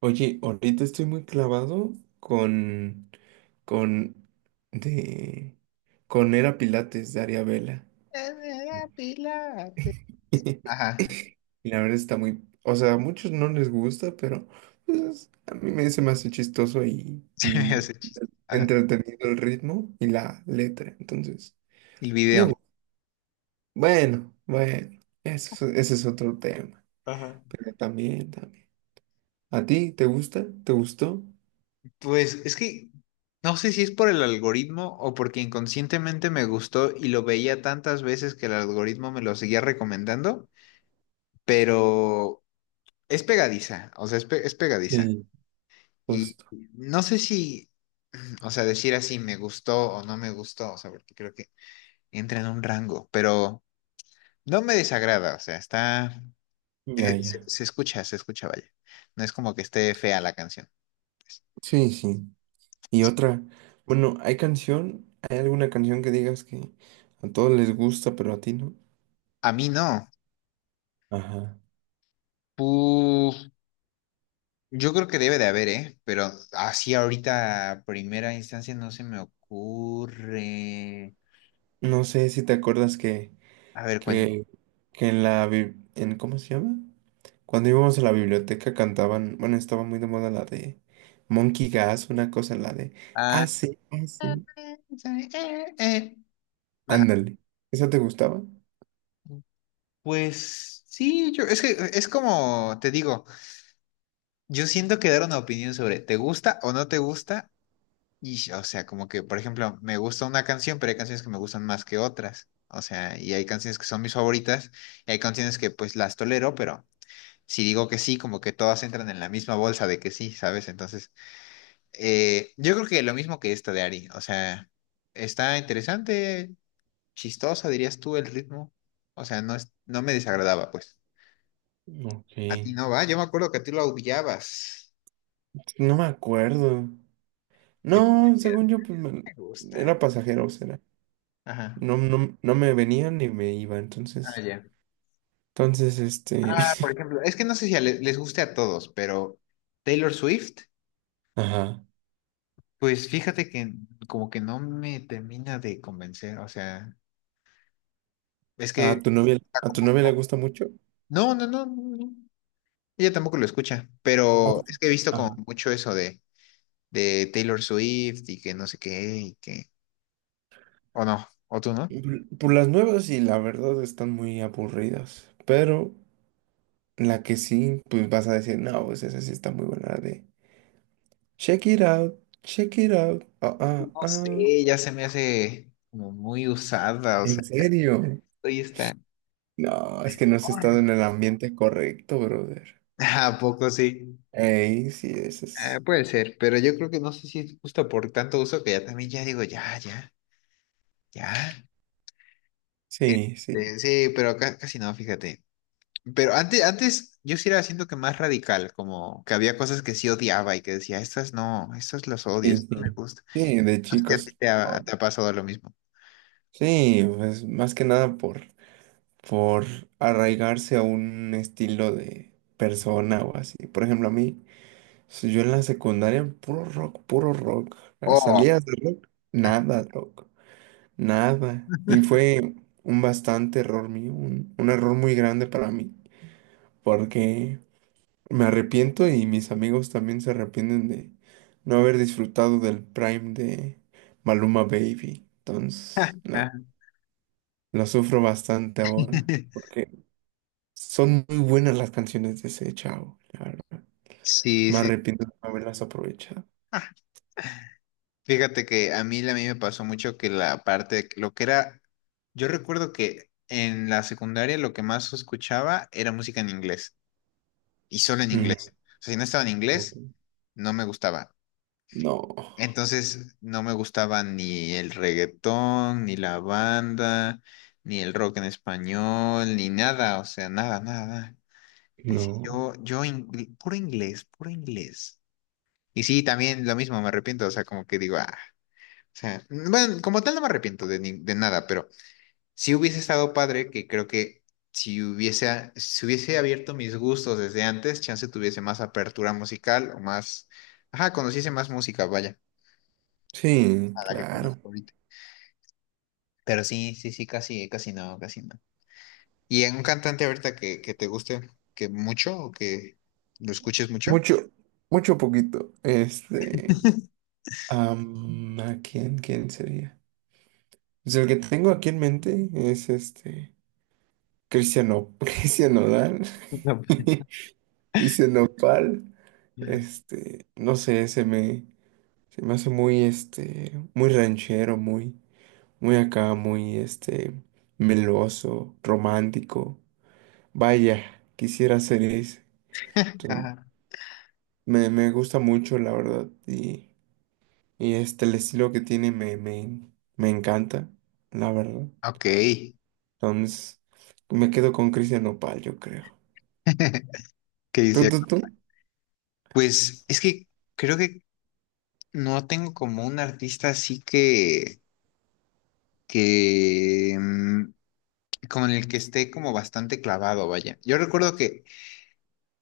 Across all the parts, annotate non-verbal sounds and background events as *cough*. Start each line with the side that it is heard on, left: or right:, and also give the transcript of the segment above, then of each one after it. right: Oye, ahorita estoy muy clavado con, con, de, con Era Pilates de Aria Vela. *laughs*
left: Pilates. Ajá,
right: Y la verdad está muy, o sea, a muchos no les gusta, pero pues, se me hace chistoso y,
left: *laughs* se me
right: y
left: hace chiste. Ajá,
right: entretenido el ritmo y la letra. Entonces,
left: el
right: me
left: video.
right: gusta. Bueno, bueno, ese es otro tema.
left: Ajá.
right: Pero también, también. ¿A ti te gusta? ¿Te gustó?
left: Pues es que no sé si es por el algoritmo o porque inconscientemente me gustó y lo veía tantas veces que el algoritmo me lo seguía recomendando, pero es pegadiza, o sea, es pegadiza.
right: Sí,
left: Y
right: justo.
left: no sé si, *clears throat* o sea, decir así me gustó o no me gustó, o sea, porque creo que entra en un rango, pero no me desagrada, o sea, está.
right: Ya, ya.
left: Se escucha, vaya. No es como que esté fea la canción. Pues.
right: Sí, sí. Y
left: Es-
right: otra, bueno, ¿hay canción? ¿Hay alguna canción que digas que a todos les gusta, pero a ti no?
left: a mí no.
right: Ajá.
left: Pu- yo creo que debe de haber, ¿eh? Pero así ahorita, a primera instancia, no se me ocurre.
right: No sé si te acuerdas
left: A ver, cuéntame.
right: que, que en la, bi- en, ¿cómo se llama? Cuando íbamos a la biblioteca cantaban, bueno, estaba muy de moda la de Monkey Gas, una cosa, la de
left: Ah,
right: hace.
left: eh, eh, eh. Ajá.
right: Ándale. ¿Esa te gustaba?
left: Pues sí, yo, es que es como te digo, yo siento que dar una opinión sobre te gusta o no te gusta. Y, o sea, como que, por ejemplo, me gusta una canción, pero hay canciones que me gustan más que otras. O sea, y hay canciones que son mis favoritas, y hay canciones que pues las tolero, pero si digo que sí, como que todas entran en la misma bolsa de que sí, ¿sabes? Entonces, yo creo que lo mismo que esta de Ari. O sea, está interesante, chistosa, dirías tú, el ritmo. O sea, no me desagradaba, pues.
right: Ok.
left: A ti no va, yo me acuerdo que a ti lo odiabas.
right: No me acuerdo.
left: Que te
right: No,
left: decías,
right: según yo,
left: me gusta.
right: era pasajero,
left: Ajá.
right: no me venía ni me iba,
left: Ah,
right: entonces,
left: ya.
right: entonces, este,
left: Ah, por ejemplo, es que no sé si les guste a todos, pero Taylor Swift,
right: *laughs* ajá,
left: pues fíjate que como que no me termina de convencer, o sea, es que está
right: a
left: como...
right: tu novia le gusta mucho.
left: No, no, no, no, no. Ella tampoco lo escucha, pero es
right: Oye,
left: que he visto
right: ajá.
left: como mucho eso de Taylor Swift y que no sé qué, y que... O no, o tú no.
right: Por las nuevas sí la verdad están muy aburridas, pero la que sí, pues vas a decir, no, pues esa sí está muy buena, la de Check It Out, Check It Out, ah, ah,
left: No
right: ah.
left: sé, ya se me hace como muy usada, o sea,
right: ¿En serio?
left: hoy está...
right: No, es que no has estado
left: enorme.
right: en el ambiente correcto, brother.
left: *laughs* ¿A poco sí?
right: Ey, sí, eso
left: Ah,
right: es,
left: puede ser, pero yo creo que no sé si es justo por tanto uso que ya también ya digo, ya, ya, ya.
right: sí, sí.
left: Este, sí, pero acá casi no, fíjate. Pero antes, antes yo sí era, siento que más radical, como que había cosas que sí odiaba y que decía, estas no, estas las odio,
right: Sí,
left: estas no me
right: sí,
left: gustan.
right: sí, de
left: No sé si a ti
right: chicos. Oh,
left: te ha pasado lo mismo.
right: sí, pues más que nada por, por arraigarse a un estilo de persona o así. Por ejemplo, a mí, si yo en la secundaria, puro rock, puro rock.
left: Oh.
right: Salías de rock, nada rock, nada. Y fue un bastante error mío, un error muy grande para mí, porque me arrepiento y mis amigos también se arrepienten de no haber disfrutado del Prime de Maluma Baby. Entonces, no,
left: Ajá.
right: lo sufro bastante ahora.
left: *laughs*
right: Porque son muy buenas las canciones de ese chavo, la verdad.
left: Sí,
right: Me
left: sí.
right: arrepiento de no haberlas aprovechado.
left: Ah, fíjate que a mí me pasó mucho que la parte, de que lo que era, yo recuerdo que en la secundaria lo que más escuchaba era música en inglés. Y solo en
right: Mm,
left: inglés. O sea, si no estaba en inglés,
right: ok.
left: no me gustaba.
right: No,
left: Entonces, no me gustaba ni el reggaetón, ni la banda, ni el rock en español, ni nada, o sea, nada, nada, nada. Decía,
right: no.
left: yo, puro inglés, puro inglés. Y sí, también lo mismo, me arrepiento, o sea, como que digo, ah, o sea, bueno, como tal no me arrepiento de, de nada, pero si hubiese estado padre, que creo que si hubiese abierto mis gustos desde antes, chance tuviese más apertura musical o más, ajá, conociese más música, vaya,
right: Sí,
left: a la que
right: claro.
left: conozco ahorita. Pero sí, sí, sí, casi, casi no, casi no. ¿Y en un cantante ahorita que te guste que mucho o que lo escuches mucho?
right: Mucho, mucho poquito. ¿A quién, quién sería? Pues el que tengo aquí en mente es este. Cristiano, *laughs* Cristian Nodal,
left: No.
right: *laughs* Cristian Nopal, este, no sé, se me hace muy, este, muy ranchero, muy, muy acá, muy, este, meloso, romántico. Vaya, quisiera ser ese.
left: *laughs*
right: Sí,
left: Ajá.
right: Me gusta mucho, la verdad, y el estilo que tiene me encanta, la verdad.
left: Ok.
right: Entonces, me quedo con Cristian Nopal, yo creo.
left: *laughs* ¿Qué
right: ¿Tú,
left: dice?
right: tú, tú?
left: Pues es que creo que no tengo como un artista así que como en el que esté como bastante clavado, vaya. Yo recuerdo que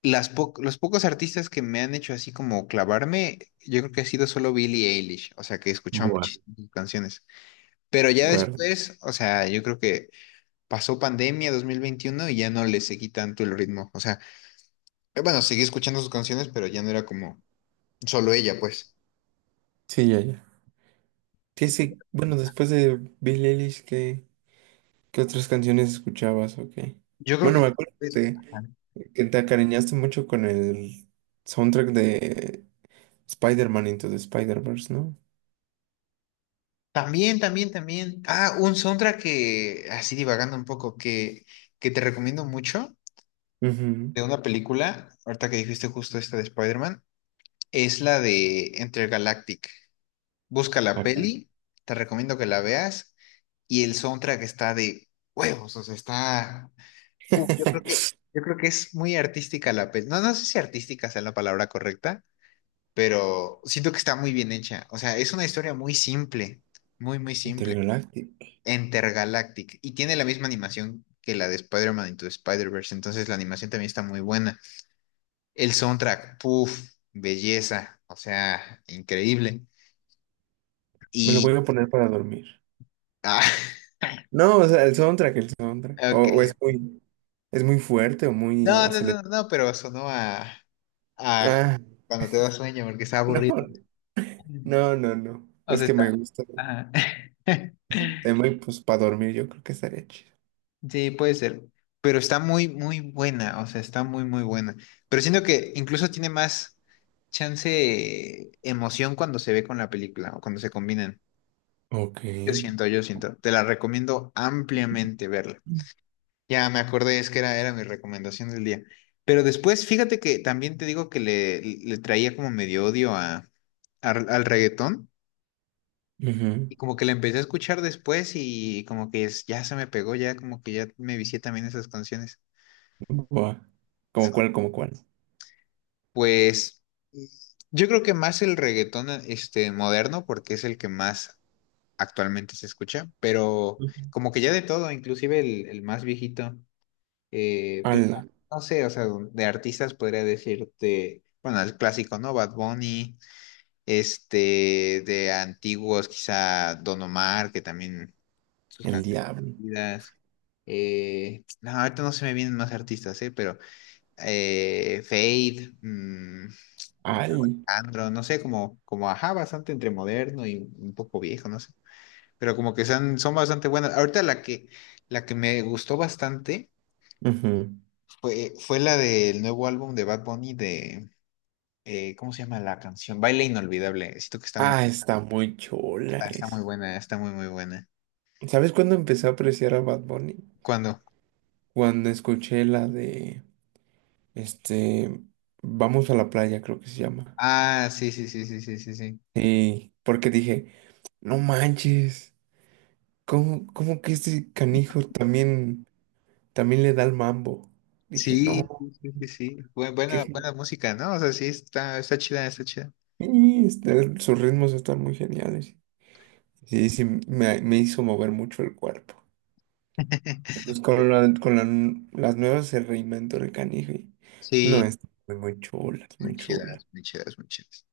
left: los pocos artistas que me han hecho así como clavarme, yo creo que ha sido solo Billie Eilish, o sea, que he escuchado
right: Bueno.
left: muchísimas sus canciones. Pero
right: De
left: ya
right: acuerdo.
left: después, o sea, yo creo que pasó pandemia 2021 y ya no le seguí tanto el ritmo. O sea, bueno, seguí escuchando sus canciones, pero ya no era como solo ella, pues.
right: Sí, ya, ya. ¿Qué sí? Bueno, después de Bill Eilish, ¿qué otras canciones escuchabas o qué?
left: Yo creo
right: Bueno,
left: que
right: me acuerdo
left: después- ajá.
right: que te acariñaste mucho con el soundtrack de Spider-Man Into the Spider-Verse, ¿no?
left: También, también, también. Ah, un soundtrack que, así divagando un poco, que te recomiendo mucho.
right: Ujú.
left: De una película, ahorita que dijiste justo esta de Spider-Man, es la de Intergalactic. Busca la
right: Ah, caray.
left: peli, te recomiendo que la veas, y el soundtrack está de huevos, o sea, está... Uf,
right: *laughs*
left: yo creo que es muy artística la peli. No, no sé si artística sea la palabra correcta, pero siento que está muy bien hecha. O sea, es una historia muy simple, muy, muy simple.
right: Intergaláctico.
left: Intergalactic, y tiene la misma animación que la de Spider-Man Into the Spider-Verse, entonces la animación también está muy buena. El soundtrack, puff belleza, o sea, increíble.
right: Me lo
left: Y,
right: voy a poner para dormir.
left: ah, *laughs*
right: No, o sea, el soundtrack.
left: ok.
right: O es muy fuerte o muy
left: No, no, no,
right: acelerado.
left: no, pero sonó a
right: Ah,
left: cuando te da sueño porque está
right: *laughs* no,
left: aburrido.
right: no, no, no.
left: O
right: Es
left: sea,
right: que
left: está,
right: me gusta el
left: ajá. *laughs*
right: tema y pues para dormir yo creo que estaría chido.
left: Sí, puede ser, pero está muy, muy buena, o sea, está muy, muy buena. Pero siento que incluso tiene más chance, emoción cuando se ve con la película o cuando se combinan.
right: Ok.
left: Yo siento, yo siento. Te la recomiendo ampliamente verla. Ya me acordé, es que era mi recomendación del día. Pero después, fíjate que también te digo que le traía como medio odio al reggaetón
right: Ujú.
left: y como que la empecé a escuchar después y como que ya se me pegó, ya como que ya me vicié también esas canciones.
right: Buah. ¿Cómo
left: *laughs*
right: cuál? ¿Cómo cuál?
left: Pues yo creo que más el reggaetón este moderno porque es el que más actualmente se escucha, pero
right: Ujú.
left: como que ya de todo, inclusive el más viejito. Pues,
right: Ala,
left: no sé, o sea, de artistas podría decirte, bueno, el clásico, ¿no? Bad Bunny, este, de antiguos, quizá Don Omar, que también sus
right: el diablo.
left: canciones. No, ahorita no se me vienen más artistas, ¿eh? Pero Fade,
right: Al,
left: Alejandro, no sé, como, como ajá, bastante entre moderno y un poco viejo, no sé. Pero como que son, son bastante buenas. Ahorita la que me gustó bastante.
right: ujú.
left: Fue la del nuevo álbum de Bad Bunny de, ¿cómo se llama la canción? Baile Inolvidable. Siento que está muy,
right: Ah, está muy chula
left: está, está muy
right: es.
left: buena, está muy, muy buena.
right: ¿Sabes cuándo empecé a apreciar a Bad Bunny?
left: ¿Cuándo?
right: Cuando escuché la de, este, Vamos a la playa, creo que se llama.
left: Ah, sí, sí, sí, sí, sí, sí, sí.
right: Sí, porque dije, no manches, ¿cómo que este canijo también, también le da el mambo? Dije, no,
left: Sí, sí, sí, sí, sí.
right: qué.
left: Buena, buena música, ¿no? O sea, sí, está, está chida, está chida.
right: Y este, sus ritmos están muy geniales. Sí, sí, me hizo mover mucho el cuerpo.
left: *laughs*
right: Pues con las nuevas se reinventó el canijo. No,
left: Sí,
right: es muy, muy chula, es
left: muy
right: muy chula.
left: chidas, muy chidas, muy chidas.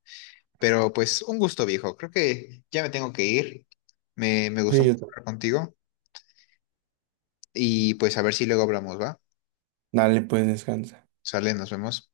left: Pero pues un gusto, viejo. Creo que ya me tengo que ir. Me gustó
right: Sí,
left: mucho
right: yo.
left: hablar contigo. Y pues a ver si luego hablamos, ¿va?
right: Dale, pues descansa.
left: Sale, nos vemos.